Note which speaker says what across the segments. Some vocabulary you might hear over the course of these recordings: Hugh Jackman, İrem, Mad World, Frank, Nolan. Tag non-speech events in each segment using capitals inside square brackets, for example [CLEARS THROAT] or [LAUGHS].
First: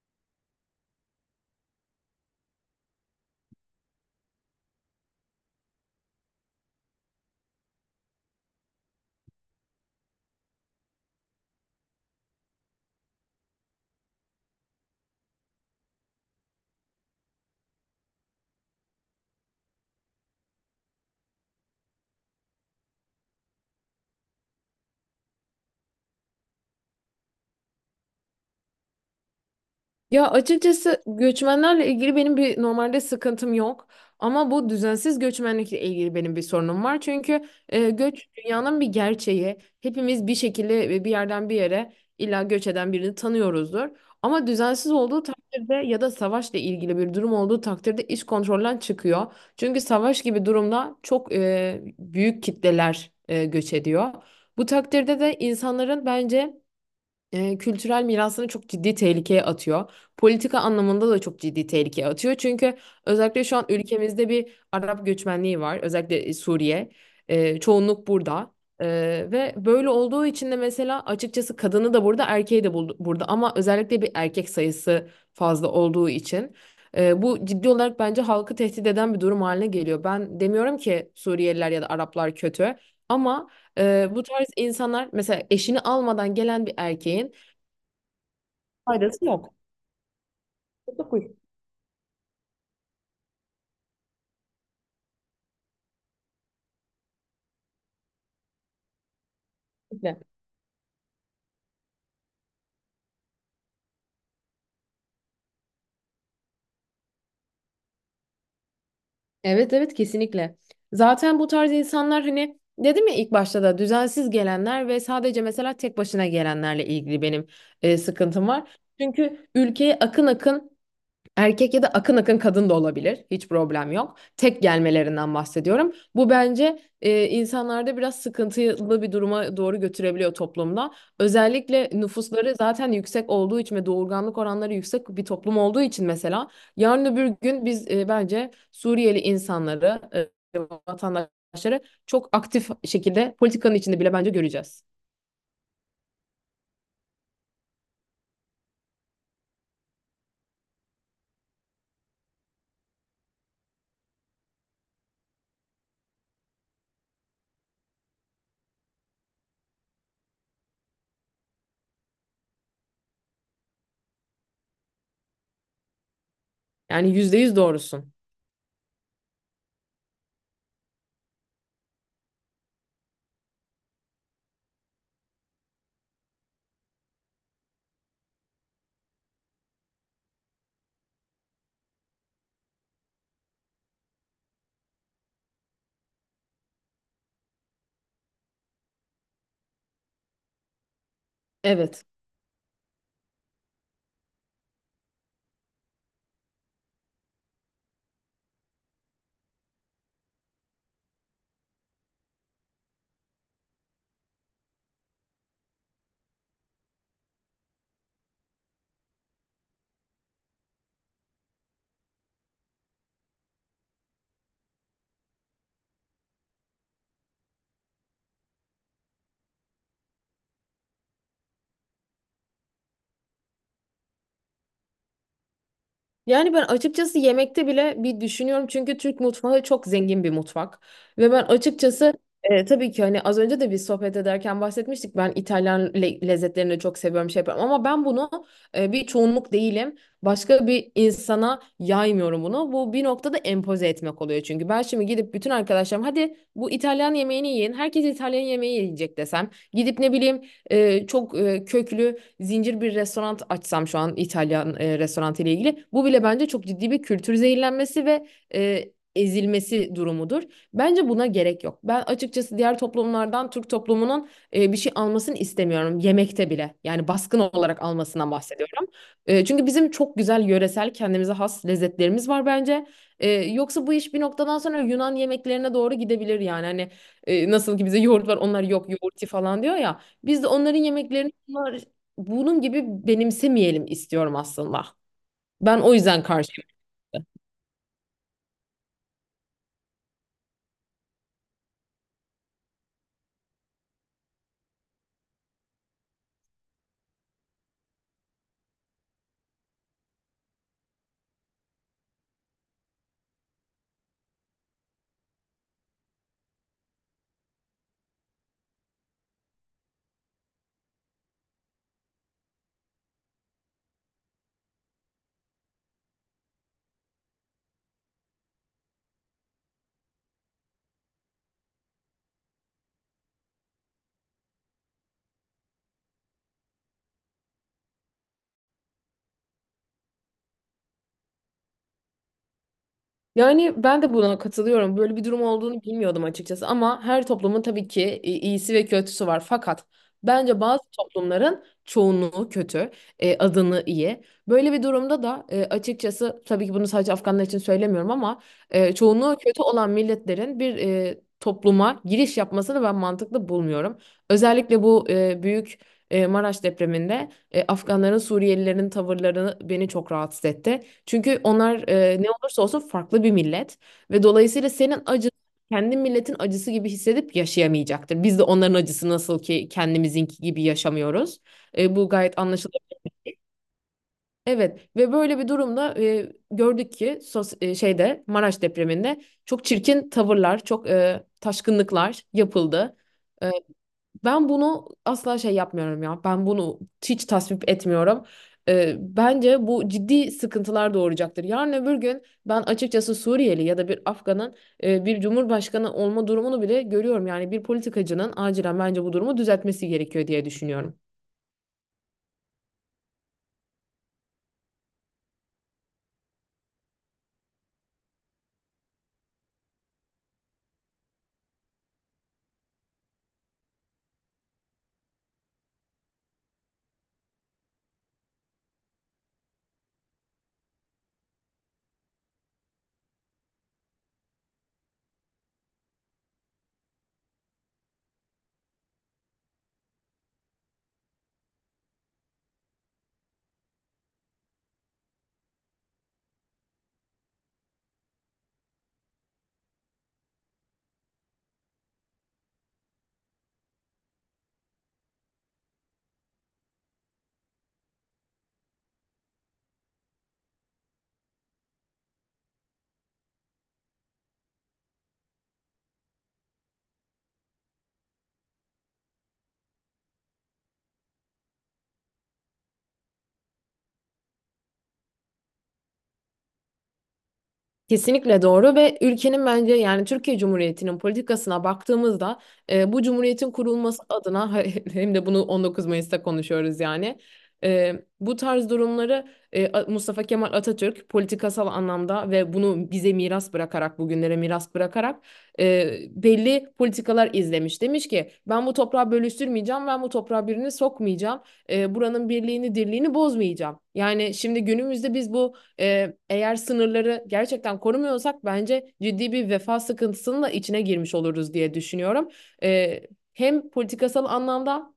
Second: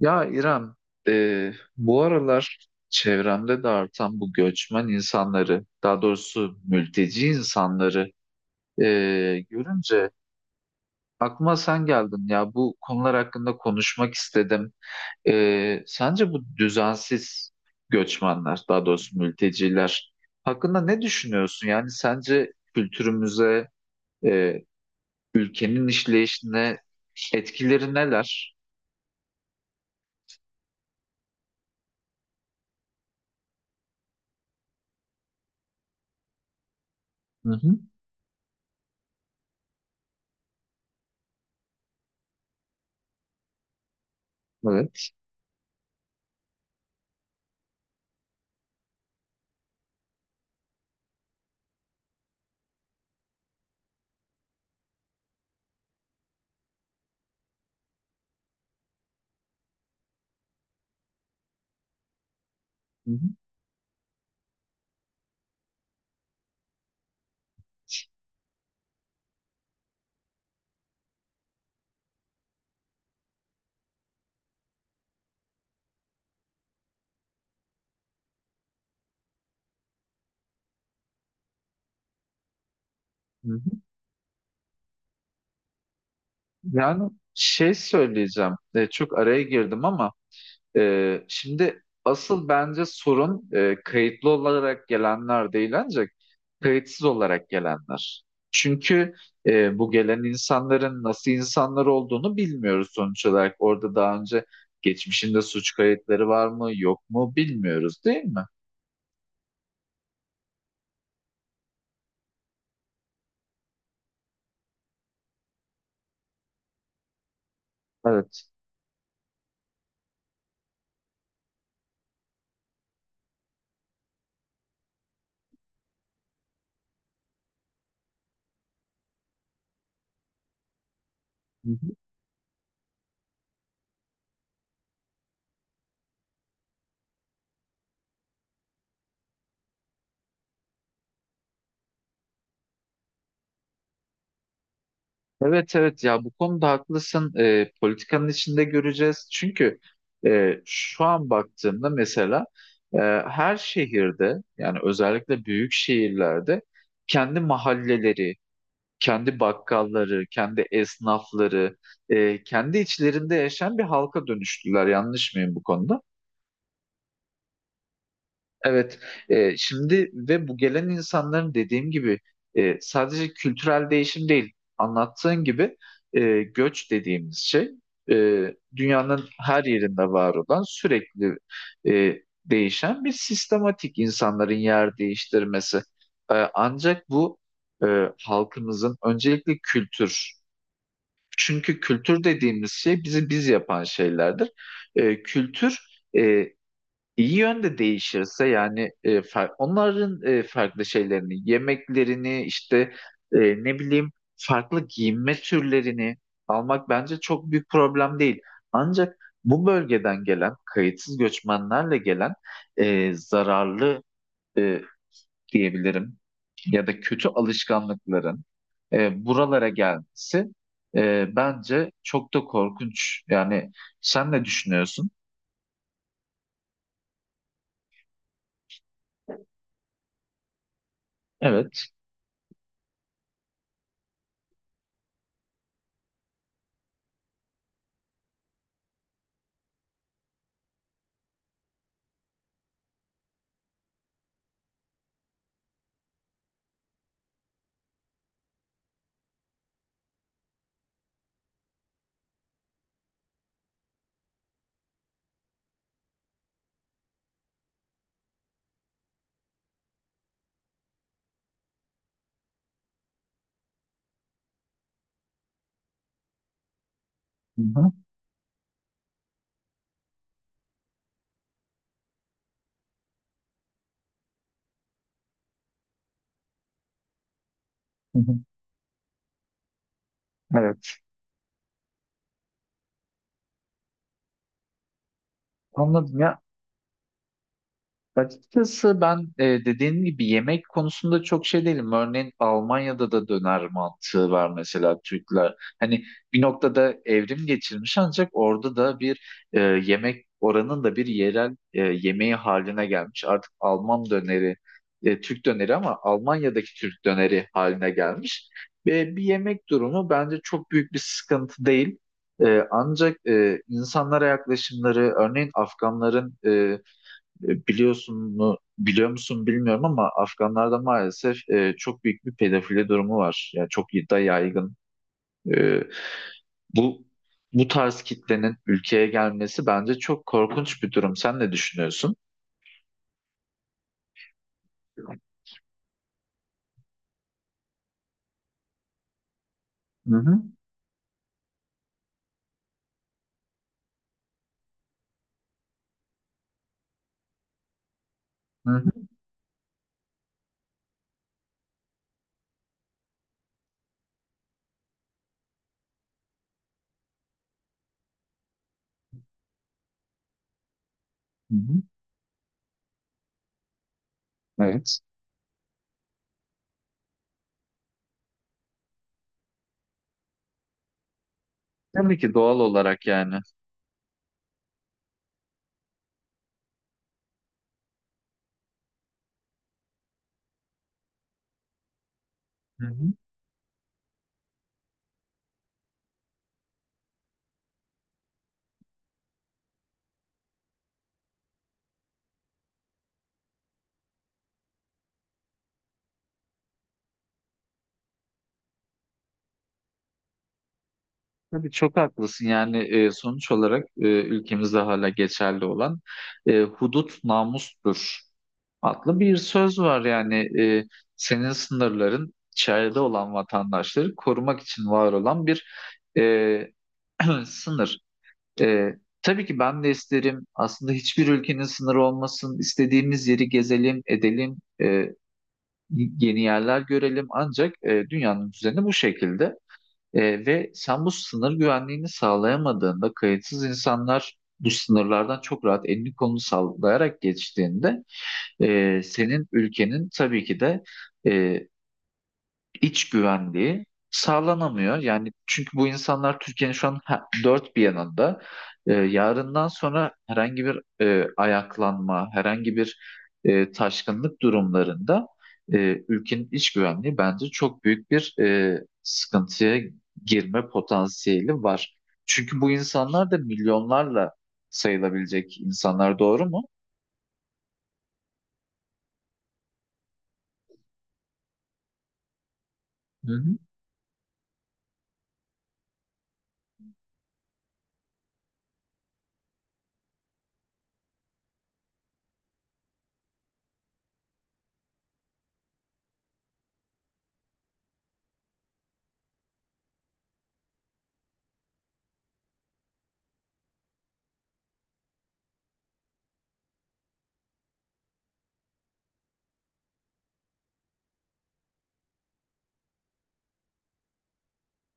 Speaker 1: Ya İrem, bu aralar çevremde de artan bu göçmen insanları, daha doğrusu mülteci insanları e, görünce aklıma sen geldin. Ya bu konular hakkında konuşmak istedim. Sence bu düzensiz göçmenler, daha doğrusu mülteciler hakkında ne düşünüyorsun? Yani sence kültürümüze, e, ülkenin işleyişine etkileri neler?
Speaker 2: Ya açıkçası göçmenlerle ilgili benim bir normalde sıkıntım yok. Ama bu düzensiz göçmenlikle ilgili benim bir sorunum var. Çünkü
Speaker 1: Hı hı.
Speaker 2: göç dünyanın bir gerçeği. Hepimiz bir şekilde ve bir yerden bir yere illa göç eden birini tanıyoruzdur. Ama düzensiz
Speaker 1: Evet.
Speaker 2: olduğu takdirde ya da savaşla ilgili bir durum olduğu takdirde iş kontrolden çıkıyor. Çünkü savaş gibi durumda çok büyük kitleler göç ediyor. Bu takdirde de insanların bence kültürel mirasını çok ciddi tehlikeye atıyor. Politika anlamında da çok ciddi tehlikeye atıyor. Çünkü
Speaker 1: Hı hı.
Speaker 2: özellikle şu an ülkemizde bir Arap göçmenliği var. Özellikle Suriye. Çoğunluk burada. E, Ve böyle olduğu için de mesela açıkçası kadını da burada, erkeği de burada. Ama özellikle bir erkek sayısı fazla olduğu için bu ciddi olarak bence halkı tehdit eden bir durum haline geliyor. Ben demiyorum ki Suriyeliler ya da Araplar kötü. Ama
Speaker 1: Hı.
Speaker 2: bu tarz insanlar mesela eşini almadan gelen bir
Speaker 1: Yani
Speaker 2: erkeğin
Speaker 1: şey söyleyeceğim, çok
Speaker 2: faydası
Speaker 1: araya
Speaker 2: yok.
Speaker 1: girdim ama
Speaker 2: Mutluluk
Speaker 1: şimdi asıl bence sorun kayıtlı olarak gelenler değil ancak kayıtsız olarak gelenler. Çünkü bu gelen
Speaker 2: kesinlikle.
Speaker 1: insanların nasıl insanlar olduğunu bilmiyoruz sonuç olarak. Orada daha önce geçmişinde suç kayıtları var mı yok mu bilmiyoruz değil mi?
Speaker 2: Evet evet, kesinlikle. Zaten bu tarz insanlar hani dedim ya ilk başta da düzensiz gelenler ve sadece mesela tek başına gelenlerle ilgili benim sıkıntım
Speaker 1: Evet.
Speaker 2: var. Çünkü ülkeye akın akın erkek ya da akın akın kadın da olabilir. Hiç problem yok. Tek gelmelerinden bahsediyorum. Bu bence insanlarda biraz sıkıntılı bir duruma doğru götürebiliyor toplumda. Özellikle nüfusları zaten yüksek olduğu için ve doğurganlık oranları yüksek bir toplum olduğu için mesela yarın öbür gün biz bence Suriyeli insanları, e, vatandaşları çok aktif şekilde politikanın içinde bile bence göreceğiz.
Speaker 1: Evet, evet, ya bu konuda haklısın. Politikanın içinde göreceğiz. Çünkü şu an baktığımda mesela e, her şehirde yani özellikle büyük şehirlerde kendi mahalleleri, kendi bakkalları, kendi esnafları, kendi içlerinde yaşayan bir halka dönüştüler. Yanlış mıyım bu konuda?
Speaker 2: Yani yüzde yüz doğrusun.
Speaker 1: Evet, şimdi ve bu gelen insanların dediğim gibi sadece kültürel değişim değil, anlattığın gibi göç dediğimiz şey e, dünyanın her yerinde var olan sürekli e, değişen bir sistematik insanların yer değiştirmesi. Ancak bu e, halkımızın öncelikle kültür, çünkü
Speaker 2: Evet.
Speaker 1: kültür dediğimiz şey bizi biz yapan şeylerdir. Kültür e, İyi yönde değişirse yani onların farklı şeylerini, yemeklerini işte e, ne bileyim farklı giyinme türlerini almak bence çok büyük problem değil. Ancak bu bölgeden gelen kayıtsız göçmenlerle gelen zararlı e, diyebilirim ya da kötü alışkanlıkların buralara gelmesi bence çok da korkunç. Yani sen ne düşünüyorsun?
Speaker 2: Yani ben açıkçası yemekte bile bir düşünüyorum çünkü Türk mutfağı çok zengin bir mutfak. Ve ben
Speaker 1: Evet.
Speaker 2: açıkçası tabii ki hani az önce de bir sohbet ederken bahsetmiştik. Ben İtalyan lezzetlerini de çok seviyorum şey yapıyorum. Ama ben bunu bir çoğunluk değilim. Başka bir insana yaymıyorum bunu. Bu bir noktada empoze etmek oluyor çünkü. Ben şimdi gidip bütün arkadaşlarım hadi bu İtalyan yemeğini yiyin. Herkes İtalyan yemeği yiyecek desem. Gidip ne bileyim çok köklü zincir bir restoran açsam şu an İtalyan restoranı ile ilgili bu bile bence çok ciddi bir kültür zehirlenmesi ve e, ezilmesi durumudur. Bence buna gerek yok. Ben açıkçası diğer toplumlardan Türk toplumunun bir şey almasını istemiyorum yemekte bile. Yani baskın
Speaker 1: Hı
Speaker 2: olarak
Speaker 1: hı.
Speaker 2: almasından bahsediyorum. Çünkü bizim çok güzel yöresel kendimize has lezzetlerimiz var bence. Yoksa bu iş bir noktadan sonra Yunan yemeklerine doğru gidebilir yani. Hani nasıl ki bize
Speaker 1: Hı
Speaker 2: yoğurt var
Speaker 1: hı.
Speaker 2: onlar yok yoğurti falan diyor ya. Biz de onların
Speaker 1: Evet.
Speaker 2: yemeklerini bunun gibi benimsemeyelim istiyorum aslında. Ben o
Speaker 1: Anladım
Speaker 2: yüzden
Speaker 1: ya.
Speaker 2: karşıyım.
Speaker 1: Açıkçası ben dediğin gibi yemek konusunda çok şey değilim. Örneğin Almanya'da da döner mantığı var mesela Türkler. Hani bir noktada evrim geçirmiş ancak orada da bir yemek oranın da bir yerel yemeği haline gelmiş. Artık Alman döneri, Türk döneri ama Almanya'daki Türk döneri haline gelmiş. Ve bir yemek durumu bence çok büyük bir sıkıntı değil. Ancak insanlara yaklaşımları, örneğin Afganların... biliyor musun bilmiyorum ama Afganlarda maalesef çok büyük bir pedofili durumu var. Yani çok da yaygın. E, bu bu tarz kitlenin ülkeye gelmesi bence çok korkunç bir durum. Sen ne düşünüyorsun?
Speaker 2: Yani ben de buna katılıyorum.
Speaker 1: Hı
Speaker 2: Böyle bir durum olduğunu bilmiyordum açıkçası ama her toplumun tabii ki iyisi ve kötüsü var. Fakat
Speaker 1: hı.
Speaker 2: bence bazı toplumların çoğunluğu kötü, adını iyi. Böyle bir durumda da açıkçası tabii ki bunu sadece Afganlar için söylemiyorum ama
Speaker 1: Hı hı.
Speaker 2: çoğunluğu kötü olan milletlerin bir topluma giriş yapmasını ben mantıklı bulmuyorum. Özellikle bu büyük Maraş depreminde Afganların Suriyelilerin tavırlarını beni çok rahatsız etti. Çünkü
Speaker 1: Hı hı.
Speaker 2: onlar ne olursa olsun farklı bir millet ve dolayısıyla
Speaker 1: Evet.
Speaker 2: senin acın kendi milletin acısı gibi hissedip yaşayamayacaktır. Biz de onların acısı nasıl ki kendimizinki gibi yaşamıyoruz. Bu
Speaker 1: Tabii ki
Speaker 2: gayet
Speaker 1: doğal
Speaker 2: anlaşılır.
Speaker 1: olarak yani.
Speaker 2: Evet ve böyle bir durumda gördük ki şeyde Maraş depreminde çok çirkin tavırlar, çok taşkınlıklar
Speaker 1: Hı
Speaker 2: yapıldı.
Speaker 1: hı.
Speaker 2: E, Ben bunu asla şey yapmıyorum ya. Ben bunu hiç tasvip etmiyorum. Bence bu ciddi sıkıntılar doğuracaktır. Yarın öbür gün ben açıkçası Suriyeli ya da bir Afgan'ın bir cumhurbaşkanı olma durumunu bile görüyorum. Yani bir politikacının acilen bence bu durumu düzeltmesi gerekiyor diye düşünüyorum.
Speaker 1: Tabii çok haklısın. Yani sonuç olarak ülkemizde hala geçerli olan hudut namustur adlı bir söz var yani e, senin sınırların içeride olan vatandaşları korumak için var olan bir e, [CLEARS THROAT] sınır. E, tabii ki ben de isterim aslında hiçbir ülkenin sınırı olmasın, istediğimiz yeri gezelim, edelim, yeni yerler görelim ancak dünyanın düzeni bu şekilde. Ve sen bu sınır güvenliğini sağlayamadığında kayıtsız insanlar bu sınırlardan çok rahat elini kolunu sallayarak geçtiğinde senin ülkenin tabii ki de e, iç güvenliği sağlanamıyor. Yani çünkü bu insanlar Türkiye'nin şu an dört bir yanında. Yarından sonra herhangi bir ayaklanma, herhangi bir taşkınlık durumlarında ülkenin iç güvenliği bence çok büyük bir sıkıntıya girme potansiyeli var. Çünkü bu insanlar da milyonlarla sayılabilecek insanlar, doğru mu?
Speaker 2: Kesinlikle doğru ve ülkenin bence yani Türkiye Cumhuriyeti'nin politikasına baktığımızda bu
Speaker 1: Hı
Speaker 2: cumhuriyetin
Speaker 1: hı.
Speaker 2: kurulması adına [LAUGHS] hem de bunu 19 Mayıs'ta konuşuyoruz yani. E, Bu tarz durumları Mustafa Kemal Atatürk politikasal anlamda ve bunu bize miras bırakarak bugünlere miras bırakarak belli politikalar izlemiş. Demiş ki ben bu toprağı bölüştürmeyeceğim, ben bu toprağa birini sokmayacağım, buranın birliğini dirliğini bozmayacağım. Yani şimdi günümüzde biz bu eğer sınırları gerçekten korumuyorsak bence ciddi bir vefa sıkıntısının da içine girmiş oluruz diye düşünüyorum. Ee, Hem politikasal anlamda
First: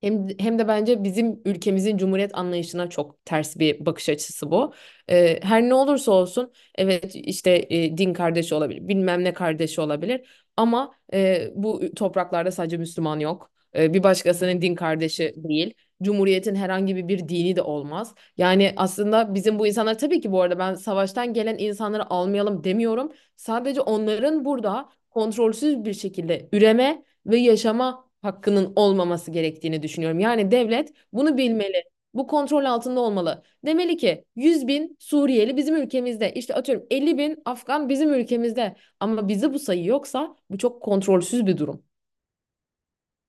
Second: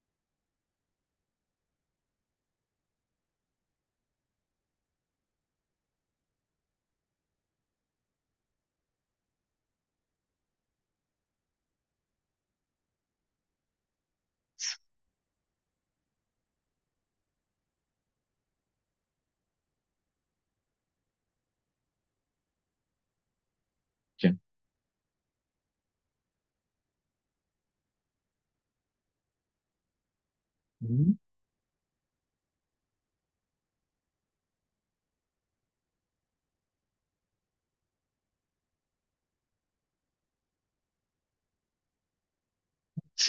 Speaker 2: hem de bence bizim ülkemizin cumhuriyet anlayışına çok ters bir bakış açısı bu. Her ne olursa olsun evet işte din kardeşi olabilir bilmem ne kardeşi olabilir ama bu topraklarda sadece Müslüman yok. Bir başkasının din kardeşi değil. Cumhuriyetin herhangi bir dini de olmaz. Yani aslında bizim bu insanlar tabii ki bu arada ben savaştan gelen insanları almayalım demiyorum. Sadece
Speaker 1: Kim?
Speaker 2: onların burada kontrolsüz bir şekilde üreme ve yaşama hakkının olmaması gerektiğini düşünüyorum. Yani devlet bunu bilmeli. Bu kontrol altında olmalı. Demeli ki 100 bin Suriyeli bizim ülkemizde. İşte atıyorum 50 bin Afgan bizim ülkemizde. Ama bizi bu sayı yoksa bu çok kontrolsüz bir durum.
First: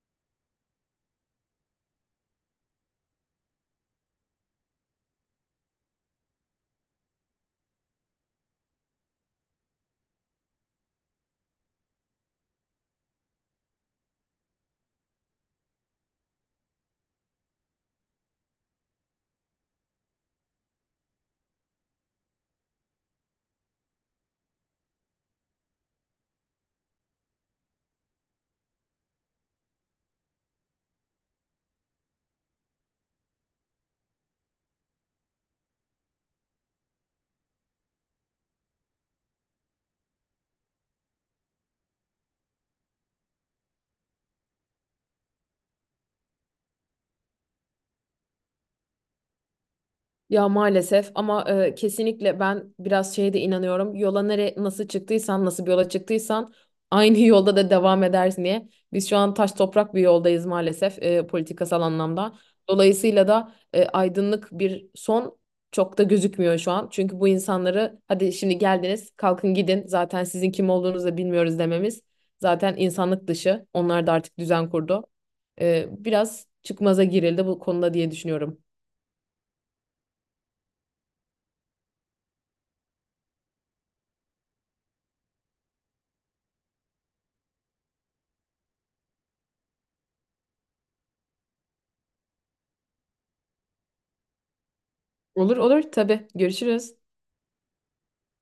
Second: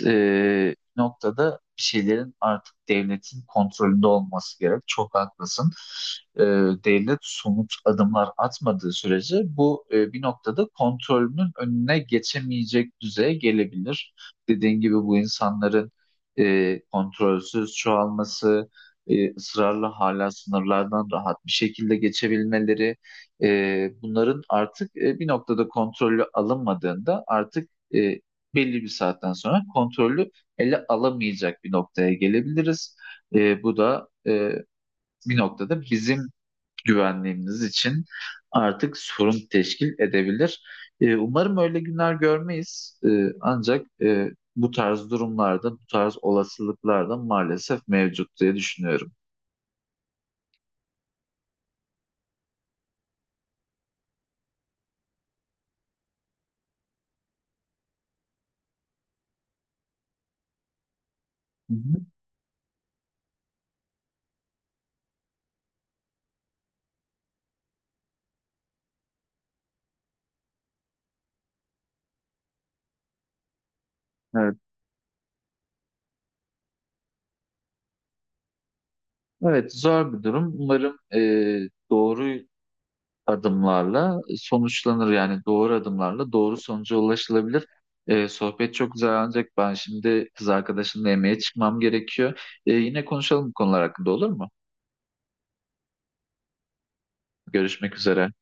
Speaker 1: Noktada bir şeylerin artık devletin kontrolünde olması gerek. Çok haklısın. E, Devlet somut adımlar atmadığı sürece bu bir noktada kontrolünün önüne geçemeyecek düzeye gelebilir. Dediğin gibi bu insanların kontrolsüz çoğalması, ısrarla hala sınırlardan rahat bir şekilde geçebilmeleri, bunların artık bir noktada kontrolü alınmadığında artık belli bir saatten sonra kontrollü ele alamayacak bir noktaya gelebiliriz. Bu da bir noktada bizim güvenliğimiz için artık sorun teşkil edebilir. Umarım öyle günler görmeyiz. Ancak bu tarz durumlarda, bu tarz olasılıklar da maalesef mevcut diye düşünüyorum.
Speaker 2: Ya maalesef ama kesinlikle ben biraz şeye de inanıyorum. Yola nere Nasıl çıktıysan, nasıl bir yola çıktıysan aynı [LAUGHS] yolda da devam edersin diye. Biz şu an taş toprak bir yoldayız maalesef
Speaker 1: Hı
Speaker 2: politikasal
Speaker 1: hı.
Speaker 2: anlamda. Dolayısıyla da aydınlık bir son çok da gözükmüyor şu an. Çünkü bu insanları hadi şimdi geldiniz, kalkın gidin. Zaten sizin kim olduğunuzu da bilmiyoruz dememiz zaten insanlık dışı. Onlar da artık
Speaker 1: Evet.
Speaker 2: düzen kurdu. Biraz çıkmaza girildi bu konuda diye düşünüyorum.
Speaker 1: Evet, zor bir durum. Umarım doğru adımlarla sonuçlanır. Yani doğru adımlarla doğru sonuca ulaşılabilir. Sohbet çok güzel ancak ben şimdi kız arkadaşımla yemeğe çıkmam gerekiyor. Yine konuşalım bu konular hakkında, olur mu?
Speaker 2: Olur olur, tabii. Görüşürüz.
Speaker 1: Görüşmek üzere.